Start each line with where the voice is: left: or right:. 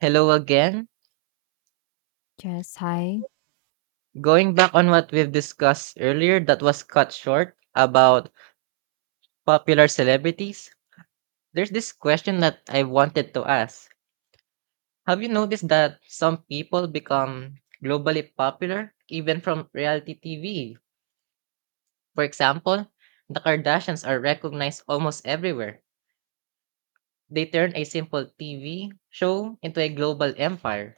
right: Hello again.
left: Yes, hi.
right: Going back on what we've discussed earlier that was cut short about popular celebrities, there's this question that I wanted to ask. Have you noticed that some people become globally popular even from reality TV? For example, the Kardashians are recognized almost everywhere. They turn a simple TV show into a global empire.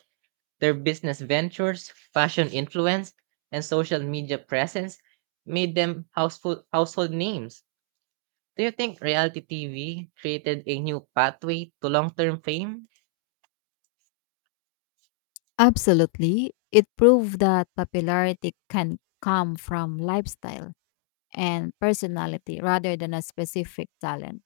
right: Their business ventures, fashion influence, and social media presence made them household names. Do you think reality TV created a new pathway to long term fame?
left: Absolutely. It proved that popularity can come from lifestyle and personality rather than a specific talent.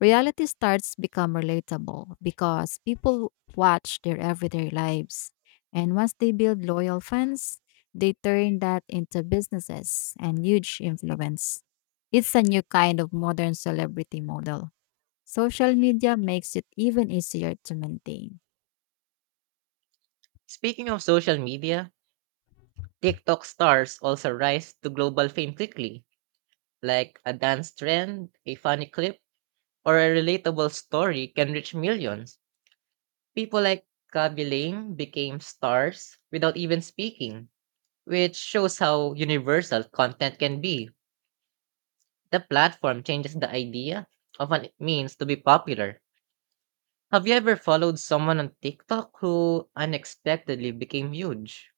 left: Reality starts become relatable because people watch their everyday lives. And once they build loyal fans, they turn that into businesses and huge influence. It's a new kind of modern celebrity model. Social media makes it even easier to maintain.
right: Speaking of social media, TikTok stars also rise to global fame quickly. Like a dance trend, a funny clip, or a relatable story can reach millions. People like Kaby Lame became stars without even speaking, which shows how universal content can be. The platform changes the idea of what it means to be popular. Have you ever followed someone on TikTok who unexpectedly became huge?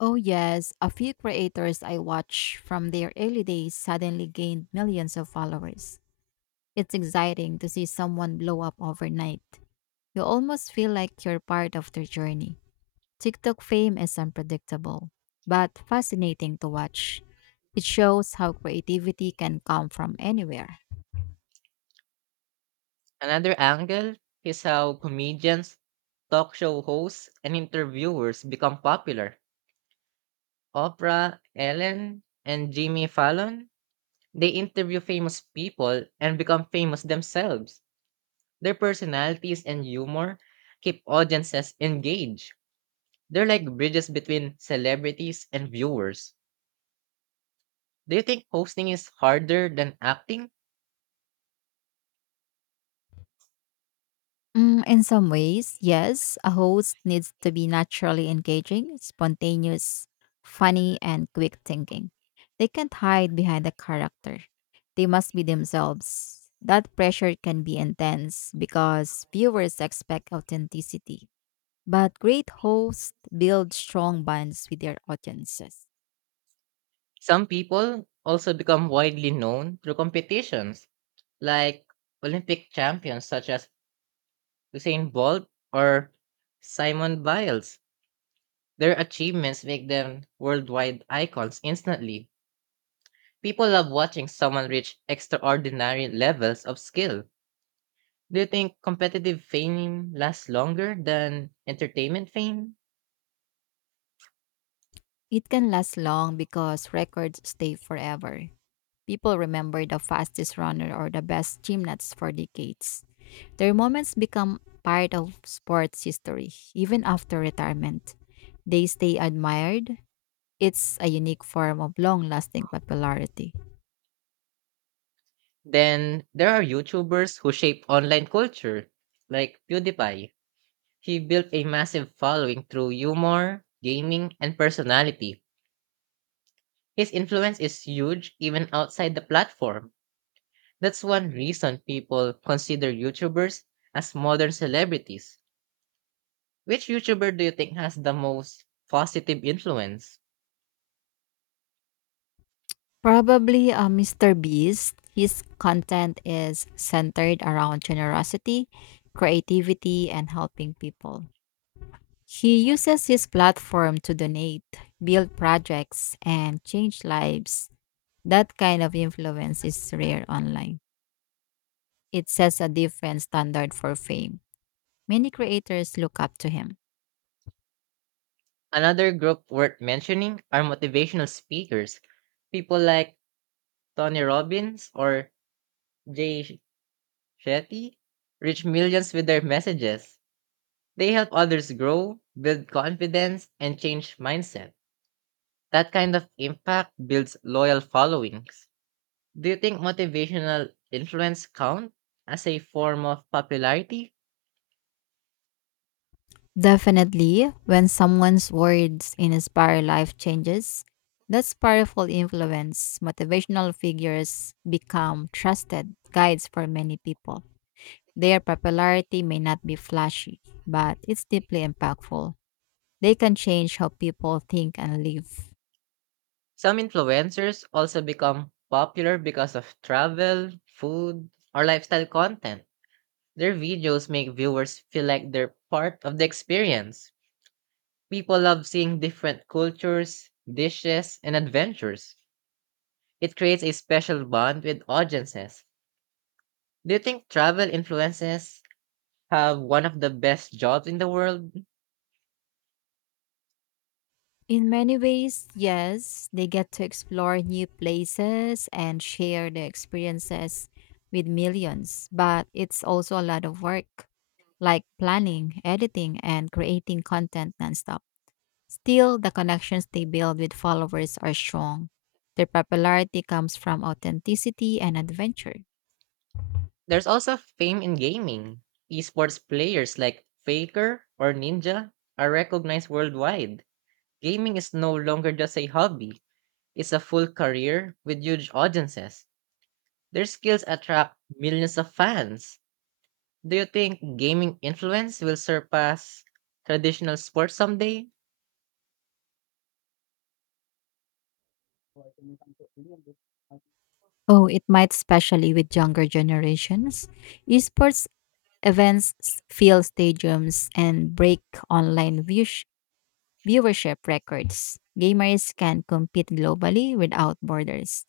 left: Oh, yes, a few creators I watch from their early days suddenly gained millions of followers. It's exciting to see someone blow up overnight. You almost feel like you're part of their journey. TikTok fame is unpredictable, but fascinating to watch. It shows how creativity can come from anywhere.
right: Another angle is how comedians, talk show hosts, and interviewers become popular. Oprah, Ellen, and Jimmy Fallon, they interview famous people and become famous themselves. Their personalities and humor keep audiences engaged. They're like bridges between celebrities and viewers. Do you think hosting is harder than acting?
left: Mm, in some ways, yes, a host needs to be naturally engaging, spontaneous, funny, and quick thinking. They can't hide behind a character. They must be themselves. That pressure can be intense because viewers expect authenticity. But great hosts build strong bonds with their audiences.
right: Some people also become widely known through competitions, like Olympic champions such as Usain Bolt or Simon Biles. Their achievements make them worldwide icons instantly. People love watching someone reach extraordinary levels of skill. Do you think competitive fame lasts longer than entertainment fame?
left: It can last long because records stay forever. People remember the fastest runner or the best gymnast for decades. Their moments become part of sports history, even after retirement. They stay admired. It's a unique form of long lasting popularity.
right: Then there are YouTubers who shape online culture, like PewDiePie. He built a massive following through humor, gaming, and personality. His influence is huge even outside the platform. That's one reason people consider YouTubers as modern celebrities. Which YouTuber do you think has the most positive influence?
left: Probably, Mister Beast. His content is centered around generosity, creativity, and helping people. He uses his platform to donate, build projects, and change lives. That kind of influence is rare online. It sets a different standard for fame. Many creators look up to him.
right: Another group worth mentioning are motivational speakers. People like Tony Robbins or Jay Shetty reach millions with their messages. They help others grow, build confidence, and change mindset. That kind of impact builds loyal followings. Do you think motivational influence count as a form of popularity?
left: Definitely, when someone's words inspire life changes, that's powerful influence. Motivational figures become trusted guides for many people. Their popularity may not be flashy, but it's deeply impactful. They can change how people think and live.
right: Some influencers also become popular because of travel, food, or lifestyle content. Their videos make viewers feel like they're part of the experience. People love seeing different cultures, dishes, and adventures. It creates a special bond with audiences. Do you think travel influences have one of the best jobs in the world?
left: In many ways, yes, they get to explore new places and share their experiences with millions, but it's also a lot of work, like planning, editing, and creating content nonstop. Still, the connections they build with followers are strong. Their popularity comes from authenticity and adventure.
right: There's also fame in gaming. Esports players like Faker or Ninja are recognized worldwide. Gaming is no longer just a hobby, it's a full career with huge audiences. Their skills attract millions of fans. Do you think gaming influence will surpass traditional sports someday?
left: Oh, it might especially with younger generations. Esports fill stadiums and break online views viewership records. Gamers can compete globally without borders.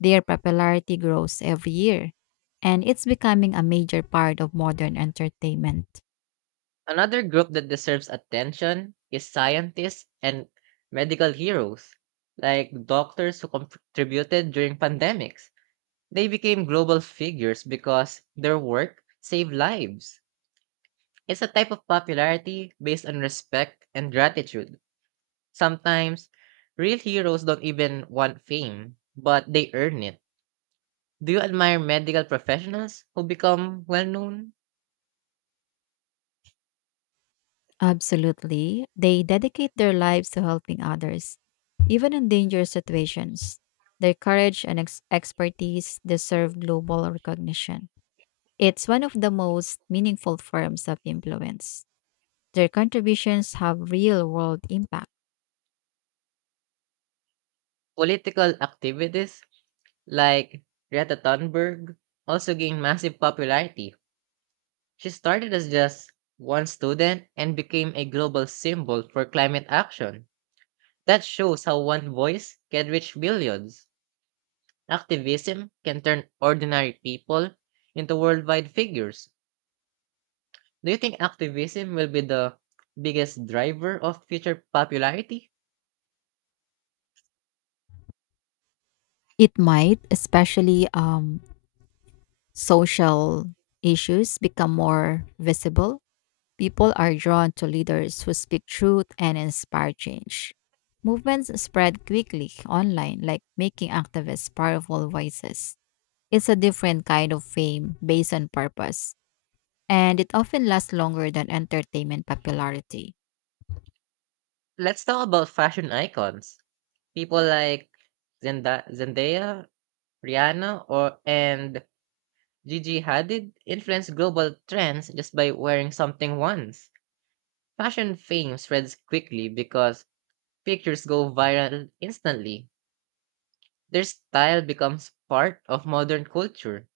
left: Their popularity grows every year, and it's becoming a major part of modern entertainment.
right: Another group that deserves attention is scientists and medical heroes, like doctors who contributed during pandemics. They became global figures because their work saved lives. It's a type of popularity based on respect and gratitude. Sometimes, real heroes don't even want fame, but they earn it. Do you admire medical professionals who become well known?
left: Absolutely. They dedicate their lives to helping others, even in dangerous situations. Their courage and expertise deserve global recognition. It's one of the most meaningful forms of influence. Their contributions have real world impact.
right: Political activities like Greta Thunberg, also gained massive popularity. She started as just one student and became a global symbol for climate action. That shows how one voice can reach billions. Activism can turn ordinary people into worldwide figures. Do you think activism will be the biggest driver of future popularity?
left: It might, especially social issues become more visible. People are drawn to leaders who speak truth and inspire change. Movements spread quickly online, like making activists powerful voices. It's a different kind of fame based on purpose, and it often lasts longer than entertainment popularity.
right: Let's talk about fashion icons. People like Zendaya, Rihanna, or and Gigi Hadid influenced global trends just by wearing something once. Fashion fame spreads quickly because pictures go viral instantly. Their style becomes part of modern culture.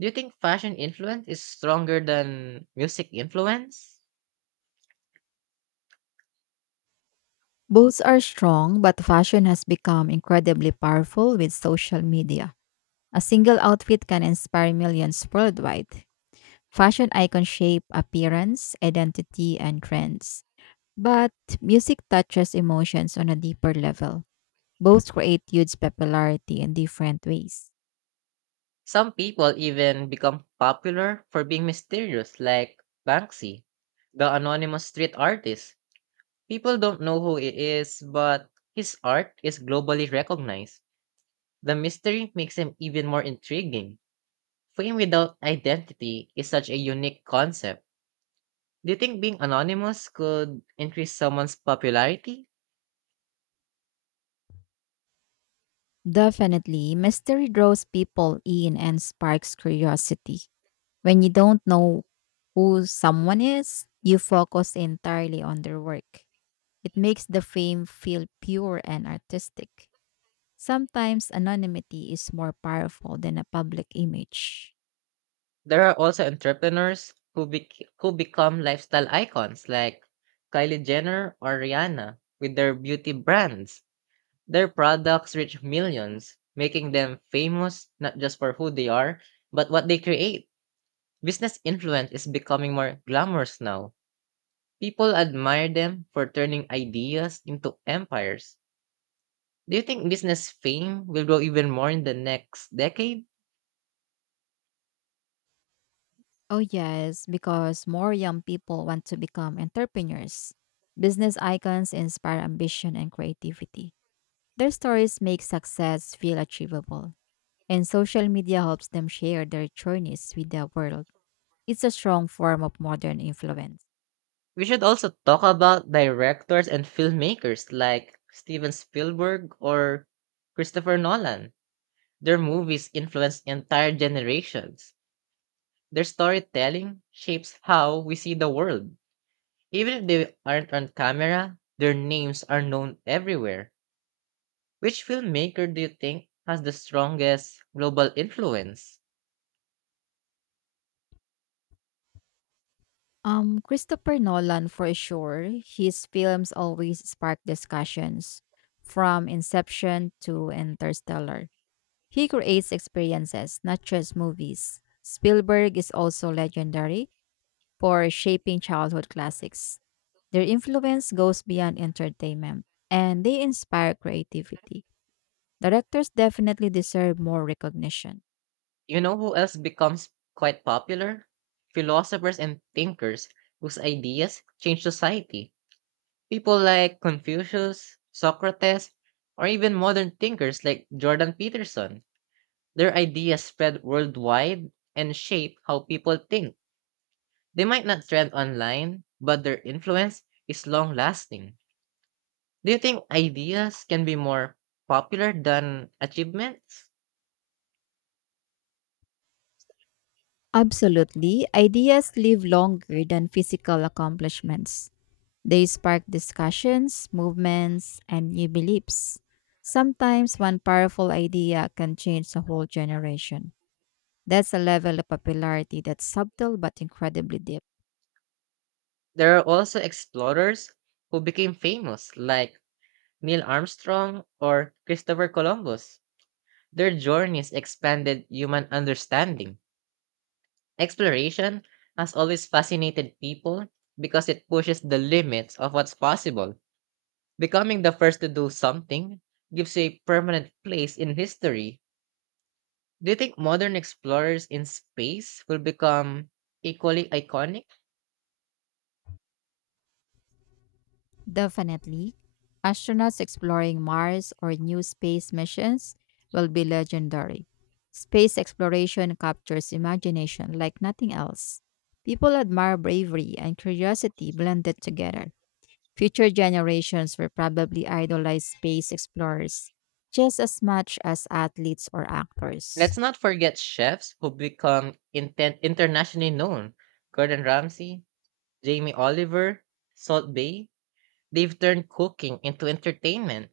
right: Do you think fashion influence is stronger than music influence?
left: Both are strong, but fashion has become incredibly powerful with social media. A single outfit can inspire millions worldwide. Fashion icons shape appearance, identity, and trends. But music touches emotions on a deeper level. Both create huge popularity in different ways.
right: Some people even become popular for being mysterious, like Banksy, the anonymous street artist. People don't know who he is, but his art is globally recognized. The mystery makes him even more intriguing. Fame without identity is such a unique concept. Do you think being anonymous could increase someone's popularity?
left: Definitely, mystery draws people in and sparks curiosity. When you don't know who someone is, you focus entirely on their work. It makes the fame feel pure and artistic. Sometimes anonymity is more powerful than a public image.
right: There are also entrepreneurs who become lifestyle icons like Kylie Jenner or Rihanna with their beauty brands. Their products reach millions, making them famous not just for who they are, but what they create. Business influence is becoming more glamorous now. People admire them for turning ideas into empires. Do you think business fame will grow even more in the next decade?
left: Oh, yes, because more young people want to become entrepreneurs. Business icons inspire ambition and creativity. Their stories make success feel achievable, and social media helps them share their journeys with the world. It's a strong form of modern influence.
right: We should also talk about directors and filmmakers like Steven Spielberg or Christopher Nolan. Their movies influence entire generations. Their storytelling shapes how we see the world. Even if they aren't on camera, their names are known everywhere. Which filmmaker do you think has the strongest global influence?
left: Christopher Nolan, for sure, his films always spark discussions from Inception to Interstellar. He creates experiences, not just movies. Spielberg is also legendary for shaping childhood classics. Their influence goes beyond entertainment, and they inspire creativity. Directors definitely deserve more recognition.
right: You know who else becomes quite popular? Philosophers and thinkers whose ideas change society. People like Confucius, Socrates, or even modern thinkers like Jordan Peterson. Their ideas spread worldwide and shape how people think. They might not trend online, but their influence is long lasting. Do you think ideas can be more popular than achievements?
left: Absolutely, ideas live longer than physical accomplishments. They spark discussions, movements, and new beliefs. Sometimes one powerful idea can change the whole generation. That's a level of popularity that's subtle but incredibly deep.
right: There are also explorers who became famous, like Neil Armstrong or Christopher Columbus. Their journeys expanded human understanding. Exploration has always fascinated people because it pushes the limits of what's possible. Becoming the first to do something gives you a permanent place in history. Do you think modern explorers in space will become equally iconic?
left: Definitely, astronauts exploring Mars or new space missions will be legendary. Space exploration captures imagination like nothing else. People admire bravery and curiosity blended together. Future generations will probably idolize space explorers just as much as athletes or actors.
right: Let's not forget chefs who become internationally known. Gordon Ramsay, Jamie Oliver, Salt Bay, they've turned cooking into entertainment.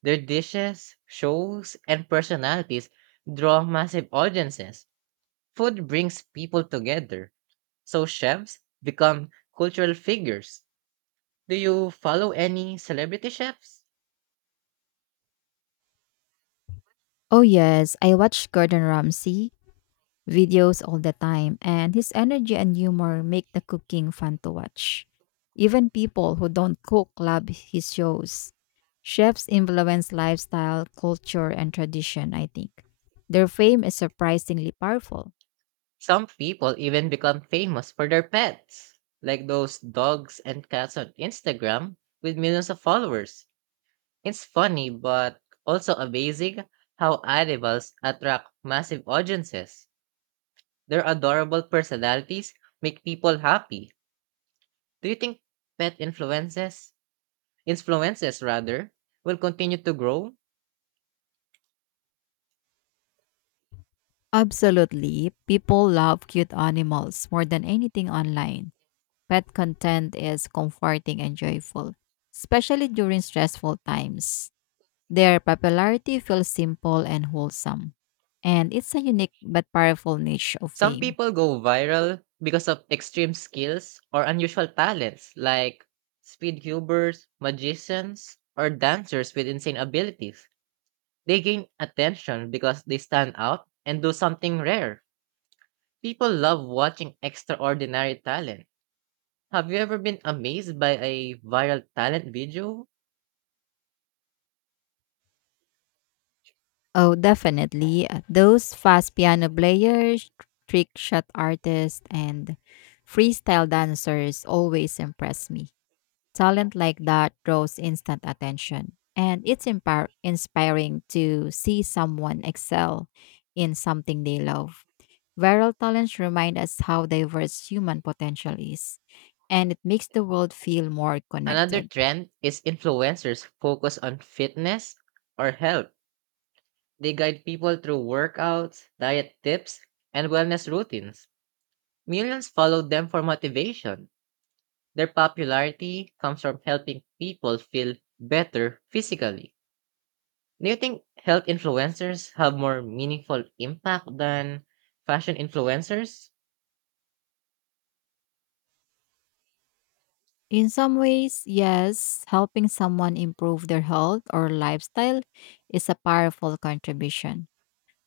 right: Their dishes, shows, and personalities draw massive audiences. Food brings people together, so chefs become cultural figures. Do you follow any celebrity chefs?
left: Oh, yes, I watch Gordon Ramsay videos all the time, and his energy and humor make the cooking fun to watch. Even people who don't cook love his shows. Chefs influence lifestyle, culture, and tradition, I think. Their fame is surprisingly powerful.
right: Some people even become famous for their pets, like those dogs and cats on Instagram with millions of followers. It's funny, but also amazing how animals attract massive audiences. Their adorable personalities make people happy. Do you think pet influences, influences rather, will continue to grow?
left: Absolutely. People love cute animals more than anything online. Pet content is comforting and joyful, especially during stressful times. Their popularity feels simple and wholesome, and it's a unique but powerful niche of
right: Some
left: fame.
right: people go viral because of extreme skills or unusual talents, like speed cubers, magicians, or dancers with insane abilities. They gain attention because they stand out and do something rare. People love watching extraordinary talent. Have you ever been amazed by a viral talent video?
left: Oh, definitely. Those fast piano players, trick shot artists, and freestyle dancers always impress me. Talent like that draws instant attention, and it's inspiring to see someone excel in something they love. Viral talents remind us how diverse human potential is, and it makes the world feel more
right: Another
left: connected.
right: trend is influencers focus on fitness or health. They guide people through workouts, diet tips, and wellness routines. Millions followed them for motivation. Their popularity comes from helping people feel better physically. Do you think health influencers have more meaningful impact than fashion influencers?
left: In some ways, yes, helping someone improve their health or lifestyle is a powerful contribution.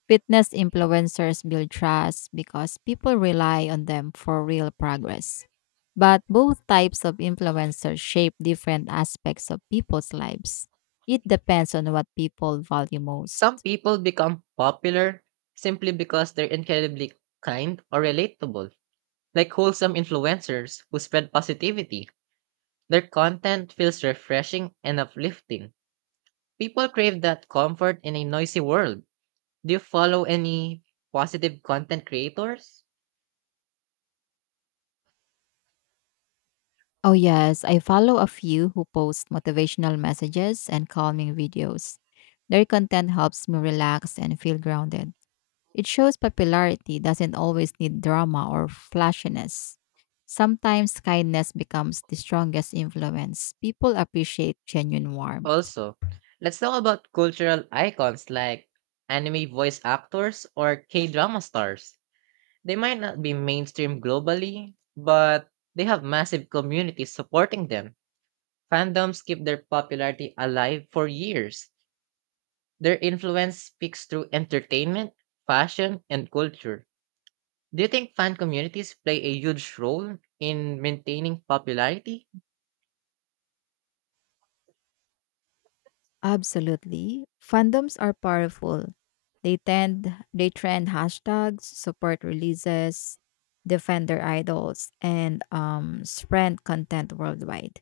left: Fitness influencers build trust because people rely on them for real progress. But both types of influencers shape different aspects of people's lives. It depends on what people value most.
right: Some people become popular simply because they're incredibly kind or relatable, like wholesome influencers who spread positivity. Their content feels refreshing and uplifting. People crave that comfort in a noisy world. Do you follow any positive content creators?
left: Oh, yes, I follow a few who post motivational messages and calming videos. Their content helps me relax and feel grounded. It shows popularity doesn't always need drama or flashiness. Sometimes kindness becomes the strongest influence. People appreciate genuine warmth.
right: Also, let's talk about cultural icons like anime voice actors or K drama stars. They might not be mainstream globally, but they have massive communities supporting them. Fandoms keep their popularity alive for years. Their influence speaks through entertainment, fashion, and culture. Do you think fan communities play a huge role in maintaining popularity?
left: Absolutely. Fandoms are powerful. They trend hashtags, support releases, defend their idols, and spread content worldwide.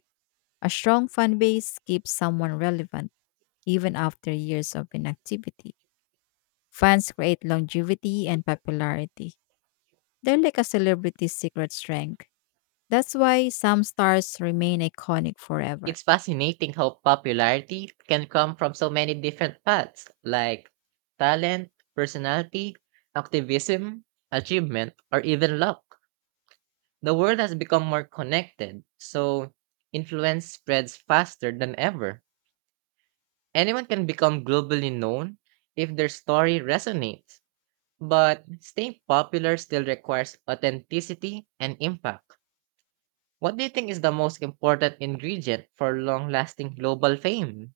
left: A strong fan base keeps someone relevant even after years of inactivity. Fans create longevity and popularity. They're like a celebrity's secret strength. That's why some stars remain iconic forever.
right: It's fascinating how popularity can come from so many different paths, like talent, personality, activism, achievement, or even luck. The world has become more connected, so influence spreads faster than ever. Anyone can become globally known if their story resonates, but staying popular still requires authenticity and impact. What do you think is the most important ingredient for long lasting global fame?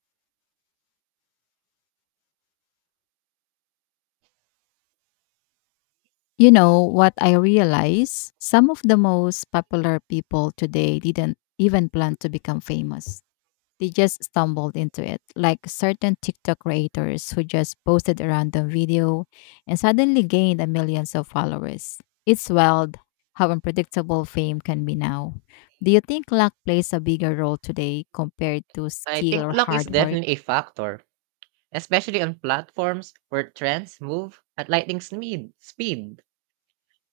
left: You know what I realize? Some of the most popular people today didn't even plan to become famous. They just stumbled into it, like certain TikTok creators who just posted a random video and suddenly gained a millions of followers. It's wild how unpredictable fame can be now. Do you think luck plays a bigger role today compared to
right: I
left: skill
right: think
left: or
right: luck is
left: hard work?
right: definitely a factor, especially on platforms where trends move at lightning speed. Speed,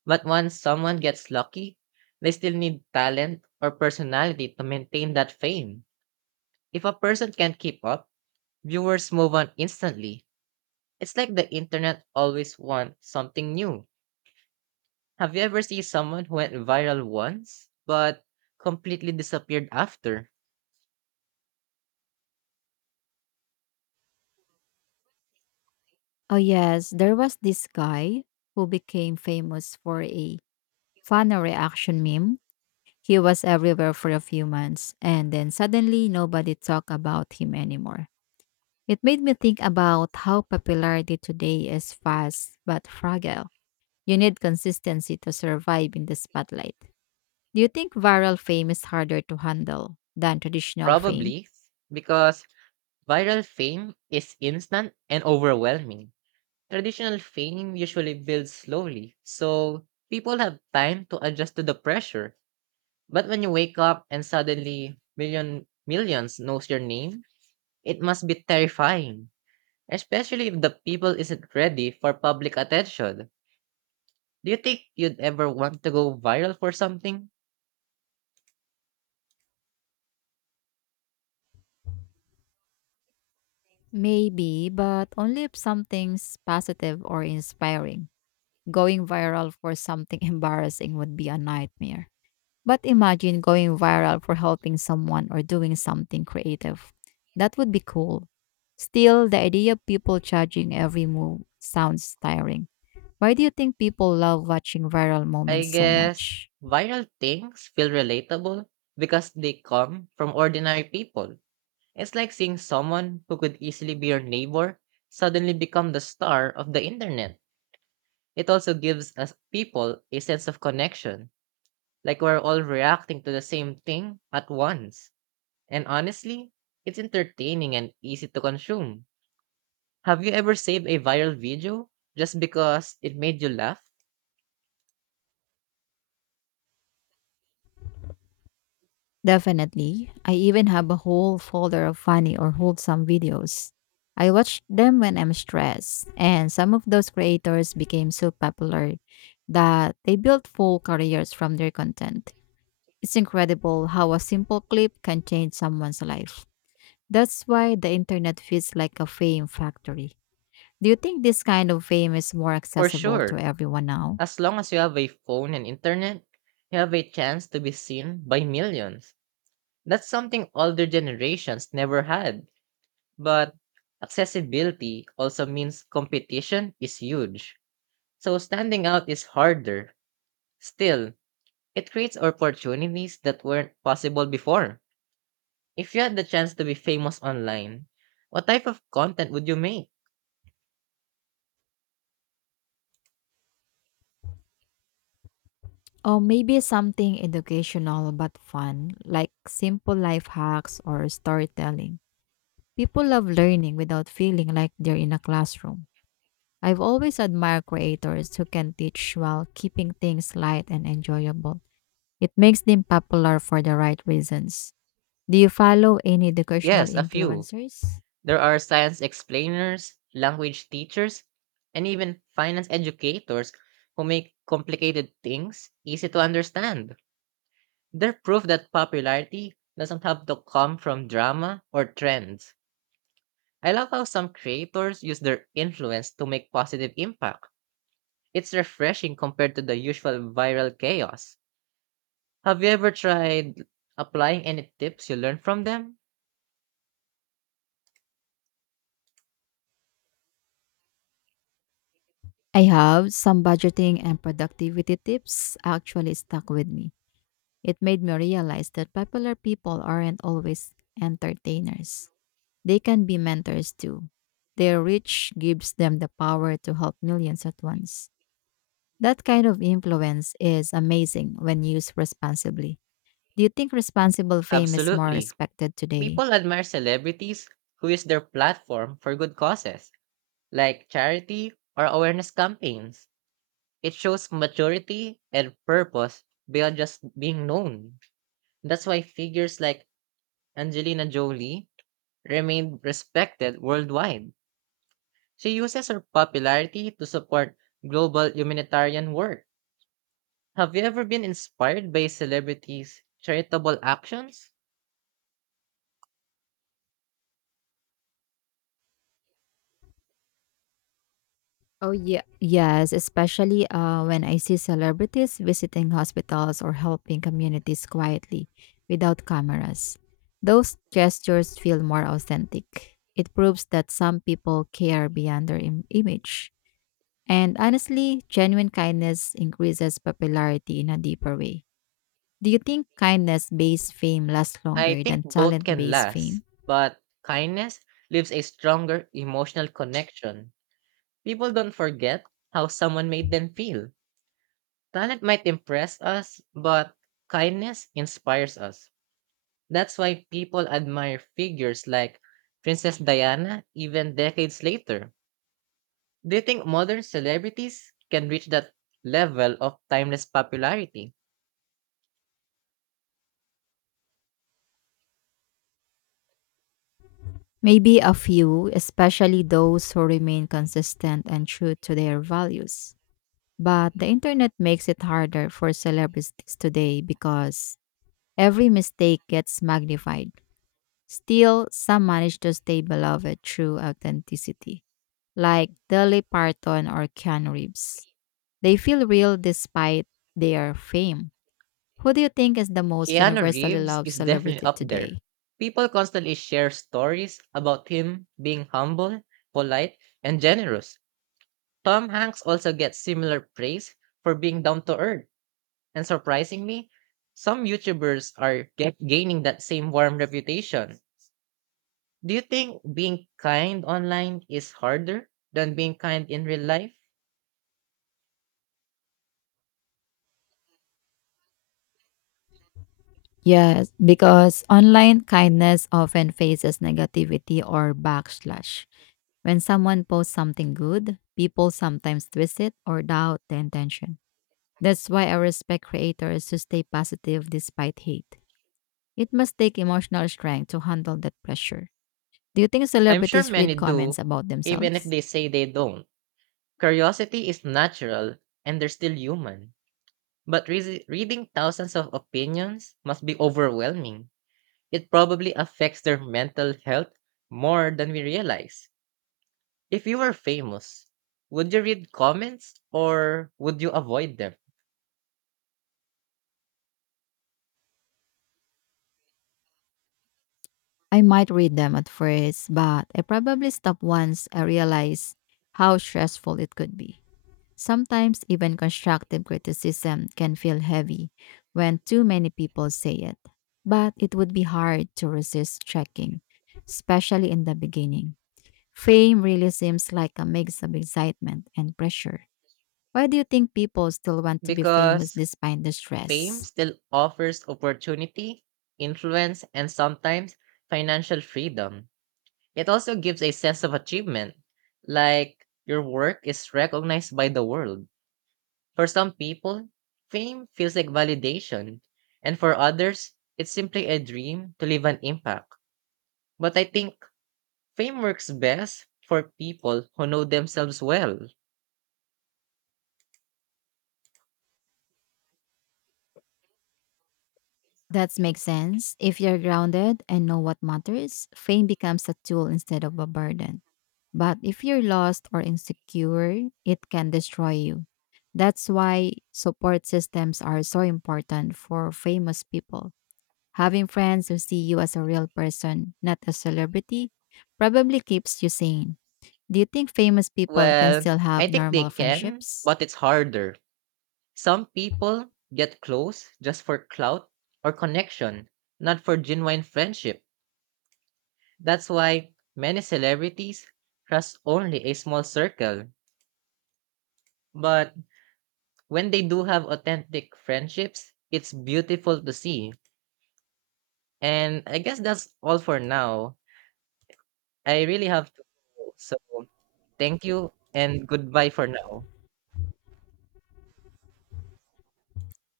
right: but once someone gets lucky, they still need talent or personality to maintain that fame. If a person can't keep up, viewers move on instantly. It's like the internet always wants something new. Have you ever seen someone who went viral once but completely disappeared after?
left: Oh yes, there was this guy who became famous for a funny reaction meme. He was everywhere for a few months and then suddenly nobody talked about him anymore. It made me think about how popularity today is fast but fragile. You need consistency to survive in the spotlight. Do you think viral fame is harder to handle than traditional fame?
right: Probably because viral fame is instant and overwhelming. Traditional fame usually builds slowly, so people have time to adjust to the pressure. But when you wake up and suddenly millions knows your name, it must be terrifying, especially if the people isn't ready for public attention. Do you think you'd ever want to go viral for something?
left: Maybe, but only if something's positive or inspiring. Going viral for something embarrassing would be a nightmare. But imagine going viral for helping someone or doing something creative. That would be cool. Still, the idea of people judging every move sounds tiring. Why do you think people love watching viral
right: I
left: moments so
right: guess
left: much?
right: viral things feel relatable because they come from ordinary people. It's like seeing someone who could easily be your neighbor suddenly become the star of the internet. It also gives us people a sense of connection, like we're all reacting to the same thing at once. And honestly, it's entertaining and easy to consume. Have you ever saved a viral video just because it made you laugh?
left: Definitely. I even have a whole folder of funny or wholesome videos. I watch them when I'm stressed, and some of those creators became so popular that they built full careers from their content. It's incredible how a simple clip can change someone's life. That's why the internet feels like a fame factory. Do you think this kind of fame is more
right: For
left: accessible to
right: sure.
left: everyone now?
right: As long as you have a phone and internet, you have a chance to be seen by millions. That's something older generations never had. But accessibility also means competition is huge. So standing out is harder. Still, it creates opportunities that weren't possible before. If you had the chance to be famous online, what type of content would you make?
left: Or maybe something educational but fun, like simple life hacks or storytelling. People love learning without feeling like they're in a classroom. I've always admired creators who can teach while keeping things light and enjoyable. It makes them popular for the right reasons. Do you follow any educational
right: Yes, a few.
left: influencers?
right: There are science explainers, language teachers, and even finance educators who make complicated things easy to understand. They're proof that popularity doesn't have to come from drama or trends. I love how some creators use their influence to make positive impact. It's refreshing compared to the usual viral chaos. Have you ever tried applying any tips you learned from them?
left: I have some budgeting and productivity tips actually stuck with me. It made me realize that popular people aren't always entertainers. They can be mentors too. Their reach gives them the power to help millions at once. That kind of influence is amazing when used responsibly. Do you think responsible fame is more
right: Absolutely.
left: respected today?
right: People admire celebrities who use their platform for good causes, like charity or awareness campaigns. It shows maturity and purpose beyond just being known. That's why figures like Angelina Jolie, remained respected worldwide. She uses her popularity to support global humanitarian work. Have you ever been inspired by celebrities' charitable actions?
left: Oh yeah, yes, especially when I see celebrities visiting hospitals or helping communities quietly without cameras. Those gestures feel more authentic. It proves that some people care beyond their image. And honestly, genuine kindness increases popularity in a deeper way. Do you think kindness based fame lasts
right: I
left: longer
right: think
left: than
right: both
left: talent
right: can
left: based
right: last,
left: fame?
right: but kindness leaves a stronger emotional connection. People don't forget how someone made them feel. Talent might impress us, but kindness inspires us. That's why people admire figures like Princess Diana even decades later. Do you think modern celebrities can reach that level of timeless popularity?
left: Maybe a few, especially those who remain consistent and true to their values. But the internet makes it harder for celebrities today because every mistake gets magnified. Still, some manage to stay beloved through authenticity, like Dolly Parton or Keanu Reeves. They feel real despite their fame. Who do you think is the most
right: Keanu
left: universally
right: Reeves
left: loved
right: is definitely
left: celebrity
right: up there.
left: today?
right: People constantly share stories about him being humble, polite, and generous. Tom Hanks also gets similar praise for being down to earth. And surprisingly, some YouTubers are gaining that same warm reputation. Do you think being kind online is harder than being kind in real life?
left: Yes, because online kindness often faces negativity or backslash. When someone posts something good, people sometimes twist it or doubt the intention. That's why I respect creators who stay positive despite hate. It must take emotional strength to handle that pressure. Do you think
right: I'm sure
left: celebrities
right: many
left: read comments
right: do,
left: about
right: even if
left: themselves?
right: they say they don't. Curiosity is natural and they're still human. But reading thousands of opinions must be overwhelming. It probably affects their mental health more than we realize. If you were famous, would you read comments or would you avoid them?
left: I might read them at first, but I probably stopped once I realized how stressful it could be. Sometimes even constructive criticism can feel heavy when too many people say it. But it would be hard to resist checking, especially in the beginning. Fame really seems like a mix of excitement and pressure. Why do you think people still want to be famous
right: Because
left: despite the
right: fame
left: stress?
right: still offers opportunity, influence, and sometimes financial freedom. It also gives a sense of achievement, like your work is recognized by the world. For some people, fame feels like validation, and for others, it's simply a dream to leave an impact. But I think fame works best for people who know themselves well.
left: That makes sense. If you're grounded and know what matters, fame becomes a tool instead of a burden. But if you're lost or insecure, it can destroy you. That's why support systems are so important for famous people. Having friends who see you as a real person, not a celebrity, probably keeps you sane. Do you think famous people can
right: Well,
left: still
right: I
left: have
right: think they
left: normal
right: can,
left: friendships?
right: but it's harder. Some people get close just for clout or connection, not for genuine friendship. That's why many celebrities trust only a small circle. But when they do have authentic friendships, it's beautiful to see. And I guess that's all for now. I really have to go. So thank you and goodbye for now.